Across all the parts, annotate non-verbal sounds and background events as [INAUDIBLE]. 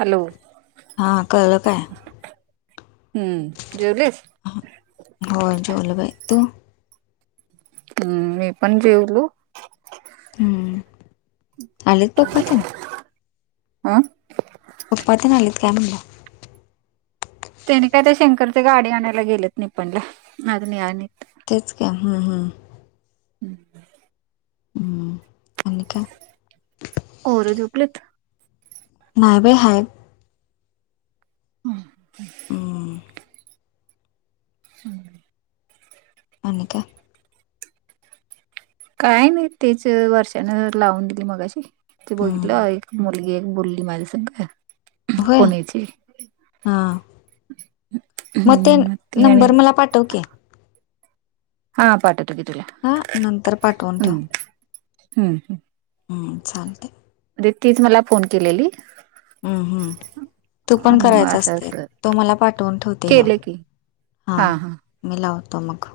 Hello हा कळलं काय? हम्म, जेवलीस? हो, जेवलो बाई तु? हम्म, मी पण जेवलो. हम्म, आलेत पप्पा तेन? आ! पप्पा तेन आलेत काय म्हणलं? तेंन्ही काय त्या शंकरच्या गाडी आणायला गेलेत निपाणी अजून यायला नाहीत. तेच की हम्म हम्म! [UNINTELLIGIBLE] हम्म, आणि काय? पोरं झोपलेत. नाय बाई हाय. हम्म! हम्म. हम्म! आणि काय? काय नाही तिच वर्षान लावून दिली मगाशी ते बघितलं हम्म. ऑ मुलगी एक बोलली माझ्यासंग होय हा! म तेन हम्म ती आणि नंबर मला पाठव की. हा पाठवतो की तुला. हा नंतर पाठवून ठेव. हम्म हम्म, हम्. हम्, चालतंय. रितीच, मला फोन केलेली. हम्म, हम्म. तू पण मग करायचा असं असतंय, असं तुम्हाला पाठवून ठेवते ह्यो. केलं की हा हा. मी लावतो मग.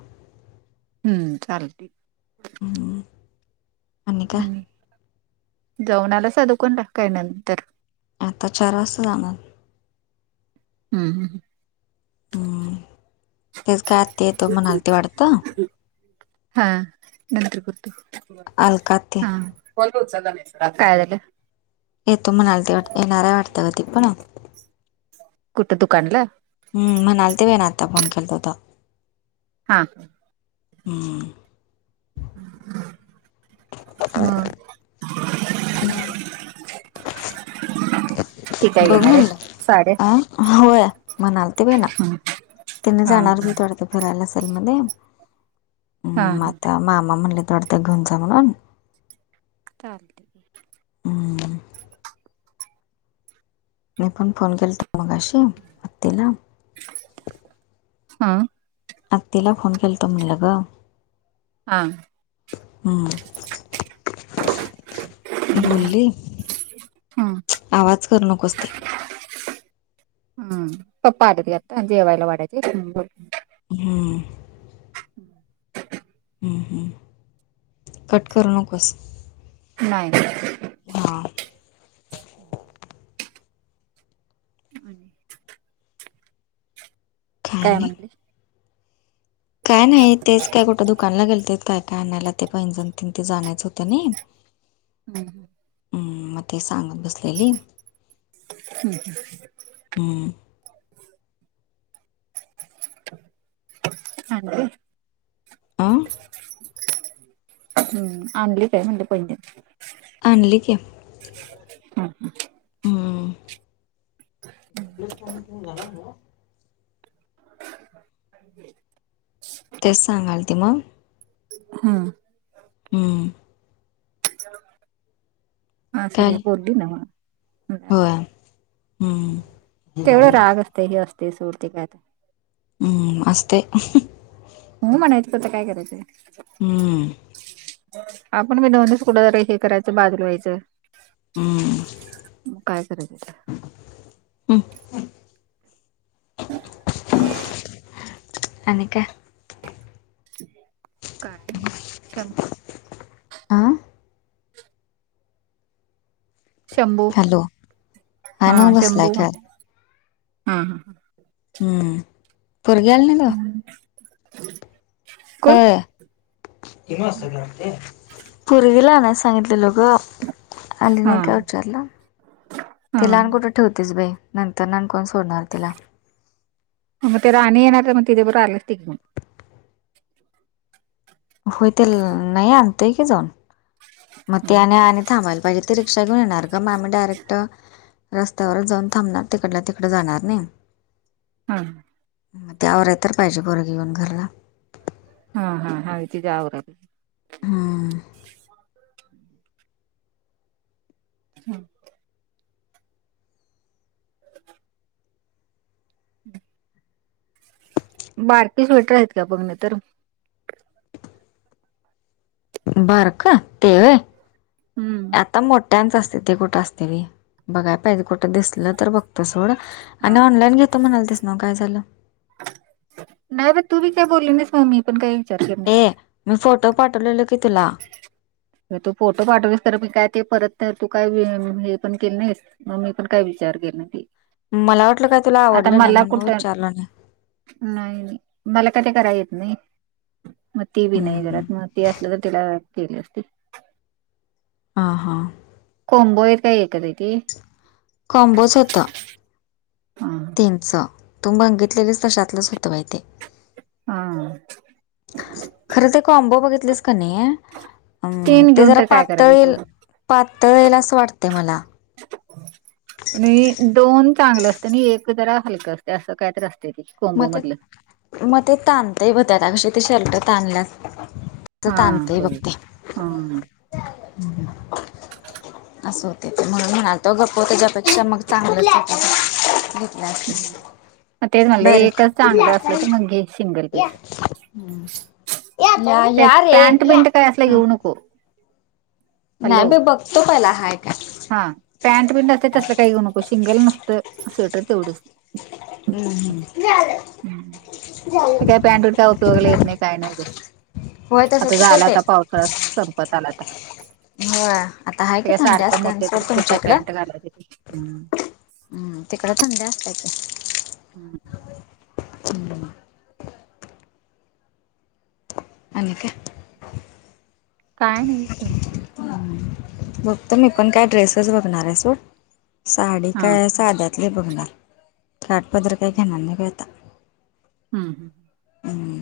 हम्म्, चालते. हम् आणि काय? जावून आलासा दुकानला, काय नंतर? आता चार वाजता जाणार. हम् हम. हम्म्, तेच काय आत्ती येतो म्हणालती वाटतं. हा, नंतर करतो. अलकाते हा, कॉल करतो संध्याकाळी, रात्री. काय झालं? येतो म्हणालती वाट, येणार आहे वाटतं गं ती पण. कुठं दुकानला? हम्, म्हणालते बाईनं आता फोन केलता तवा. हा. हम्. बरं. [UNINTELLIGIBLE] बघ म्हणला, आ? होय, म्हणाला. ते बे ना, त्यांनी हा जाणारच आहे वाटतं. भरायला असेल मध्ये, हा मग आता मामा म्हणलेत वाटतं घेऊन जा म्हणून. चालते. हम्म मी पण फोन केलता मगाशी, अत्तीला. हा. आत्तीला फोन केलता, म्हणलं गं. हां. हम्म. बोलली, ह आवाज करु नकोस ते. हम्म पप्पा आलेत गं आता, जेवायला वाढायचं गरम करून. हम्म. हम्म, हम्म. कट करु नकोसं. नाही, नाही. हा. हम्. आणि काय म्हणले? काय नाही. तेच काय कुठं दुकानला गेलतीत, काय काय आणायला. ते पैंजण तेन तिचं आणायचं होतं नई. हम्. हम्, मग ते सांगत बसलेली. हम् हम् हम्. हम्म. चालतंय. आ हम्म, आणली का म्हणलं पैंजण. आणली की. हम्म. [INAUDIBLE] कलेस क तून जा ह [INAUDIBLE] तेच सांगालती मग. हम्. हम्म्म. असुदे काल बोलली नव्हं मग, होय हम्म, तेवढ राग असतं. तेही असतंय सोड, ते काय आता. हम्म असतंय. हम्म म्हणायचं, आता काय करायचंय. हम्म. आपण पण दोन दिवस कुठतरी हे करायचं बाजुला व्हायचं. म काय करायचं. हम. [UNINTELLIGIBLE] [UNINTELLIGIBLE] आणि काय. काय नाही, शंभू. आं शंभू, हॅलो हा नव बसलाय शंभू काय म्हणलं, हा ह ह. हम्म, पोरगी आली नाही तवा. हा [UNINTELLIGIBLE] कोण ह पोरगीला आणायला सांगितलेलो ग. आणली हा नाही काय विचारलो, हा तिला आणि कुठ ठेवतेच बाई, नंतरन आणि कोण सोडणार तिला. मग ते राणी येणार तर, मग तिच्याबरोबर आली असती की मगं. होय ते, नाही आणतोय की जाऊन. मग ते आणि आणि थांबायला पाहिजे ते रिक्षा घेऊन येणार गं, मगं आम्ही डायरेक्ट रस्त्यावरच जाऊन थांबणार, तिकडल्या तिकडं जाणार नई. हां. मग ती आवरायला तर पाहिजे पोरगी येऊन घरला हा हा हा आहे की तीच आवरत हम्म हा [UNINTELLIGIBLE] [UNINTELLIGIBLE] बारकी स्वेटर आहेत का बघ नाहीतर. बारकं ते व्हय हम्म आता मोठ्यांच असतंय. ते कुठं असतंय व्हयं. बघाय पाहिजे कुठं दिसलं तर बघतो सोडं आणि हा ऑनलाईन घेतो म्हणालतीस न्हवं काय झालं? नाही बाई तू बी काय बोलली नाही स्वामी पण काही विचारु शकत नाही. ए मी फोटो पाठवलेलो की तुला तू फोटो पाठवलीस खरं मी काय ते परत तू काय हे पण केले नाहीस. मग मी पण काय विचार केलं नाही ते मला वाटलं काय तुला आवडलं नाही म्हणून मी कुठं विचारलं नाही. नाही बाई मला काय ते करायला येत नाही मग ती बी नाही हम्म घरात. ते असलं तर तिला केले असते. हा हा, कॉम्बो हाय काय एकत ते. कॉम्बोस होता. हा त्यांचं तू बघितलेलीस तशातलंच होतं बाई ते. हा अ, खरं ते का कॉम्बो बघितलेस का नाही. हम्म तीन ते घेऊन जरा तर काय पातळ करायचं येल तेवढं पातळ येईल असं वाटते मला. आणि दोन चांगलं असतं आणि एक जरा हलकं असते असं कायत असते ती. मग ते मग ते ताणतय ब त्याता कशी ते शेल्ट ताणल्यास. हा हा, ह [INAUDIBLE] असं होतंय म्हणाल तो गप्प त्याच्यापेक्षा मग चांगलंच होत. गुत नाफस मग तेच [INAUDIBLE] म्हणलं बर. एकच चांगलं असलं तर मग घे सिंगल पीस या ते यारे. पॅन्ट बिंट काय असलं घेऊ नको नाही हॅलो बाई बघतो पहिला हाय काय. हा पॅनट पिंट असते तसं काही होऊ नको शिंगल नसतं स्वेटर तेवढेच. हम्म हम्म. ते काय पॅन्टूचा उपयोगला येत नाही काय नाही उगाच. होय तसं होतंय. ला आता पावसाळा संपत आला आता. होय आता आहे की थंडच असतात. त कुटा पँंट गालाते हम्म. हम्म तिकड थंड असत्या की. हम्म. ह [INAUDIBLE] आणि काय. काय नाही तुमच्याकडे. बघतो मी पण काय ड्रेसेस बघणार आहे सोड साडी हा काय साध्यात. कले बघणार काटपदर काही घेणार नाही बाई आता. हम हम. हम.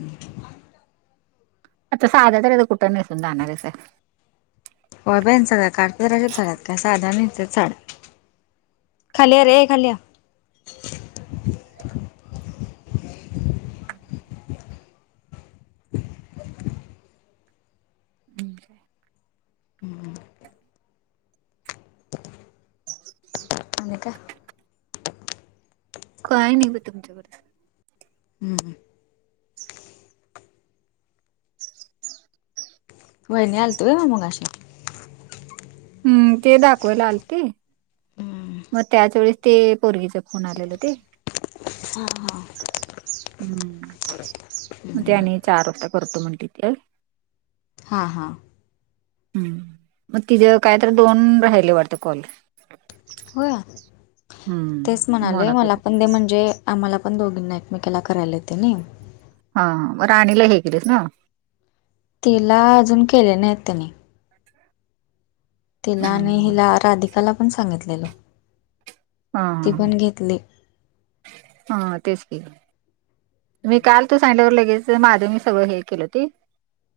आता साड्या तरी कुठं नेून जाणार आहेस. होय बाई सगळ्या काठपदराच्या झाल्यात काय साधा नाहीतर साड्या. खाल्ल्या रे खालया. ह [INAUDIBLE] ब् [INAUDIBLE] हम्म हम्म. [INAUDIBLE] आणि काय. का नाही ब तुमच्याकडेच. हम हम. वाहिनी आलतोय होय मघाशी. हम्म ते दाखवायला आलते. हम्म मग त्याचवेेळेस ते पोरगीचा फोन आलेल ते. हा हा हम्म, मग ते आणि चार करतो म्हण तथ. हां हां. हम् मग तिथं काय तर दोन राहिले वाटते कॉल. होया हम्म. तेचं म्हणाले म्हणत मला होती पण दे म्हणजे. आम्हाला पण दोघींना एकमेकला करायला तेनी. हा मग राणीला हे केलेस ना. तिला अजून केले नाही आहेत त्यांनी. ह. तिला आणि हिला राधिकाला पण सांगितलेल. हा ह हा तेचं कि. मी काल तू सांगितलावर लगेच माझं मी सगळं हे केलं ते.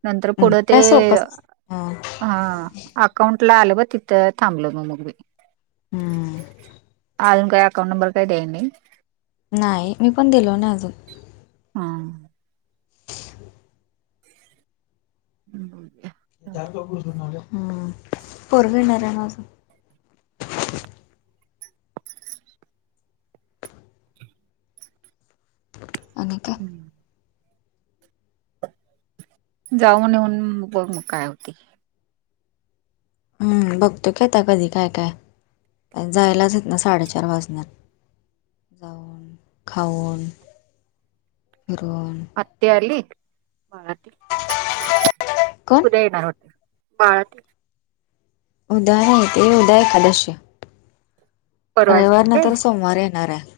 नंतर हम्म पुढं ते काय सोपच अस हा. अकाउंट ला आलं ब तिथं थांबल म बाई. हम्म, अजून अकाउंट नंबर काय देय नाही. नाही मी पण दिलो ना अजून. हा. [UNINTELLIGIBLE] हम् हम्म [INAUDIBLE] पररवी येणार आहे नां अनिकेत. जाऊनं येऊन बघ मग काय होती. हम्म बघतो की आता कधी काय काय जायलाच येत ना साडेचार वाजणार. जाऊन खाऊन फिरून. आत्या आली बाळती कोण उद्या येणार वाटतं. बाळतं. उदया हे ते उद्या एकादशी. परवा रविवार येईल नंतर सोमवार येणार आहे.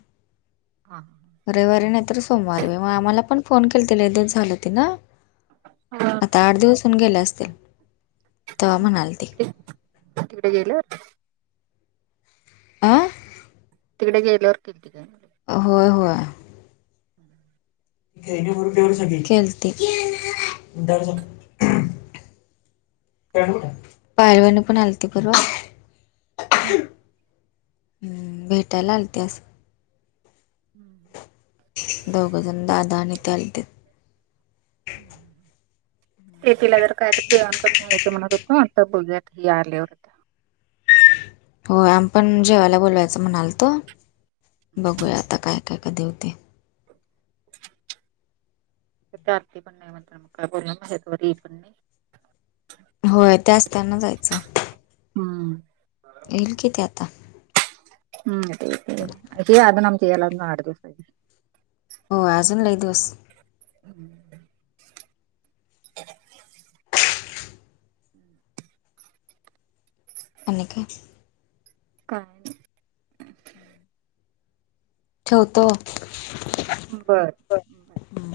हा हा. रविवारी नाहीतर सोमवारी आम्हाला पण फोन केलते लई दिवस झालं ते ना. हा आता आठ दिवसन गेले असतील. तेव्हा म्हणालती ह तिकडे गेलं होते. अ. तिकडे गेल्यावरती ठिक ठिकाणी. होय होय. हम, केलती. पौवन पण आलती परवा. हम्म, ह भेटायला आलते असं. हम्म, दोघंजण दादा आणि ताई आलतेत [UNINTELLIGIBLE] ते तिला जरा काय तरी देवाण करून यायच म्हणत होतो आता बघूयात ही आल्यावर होय आम्ही पण जेवायला बोलवायचं म्हणालतो बघूया आता काय काय कधी होते त्या आरती पण नाही [UNINTELLIGIBLE] होय त्या असताना जायचं हू हू येईल कि त्या आता हू येतय येतंय येतंय आजुन आमच्या यायला अजून आठ दिवस आहेत हो अजून लई दिवस अनिकेत काय नाही ठेवतो बरं हम्म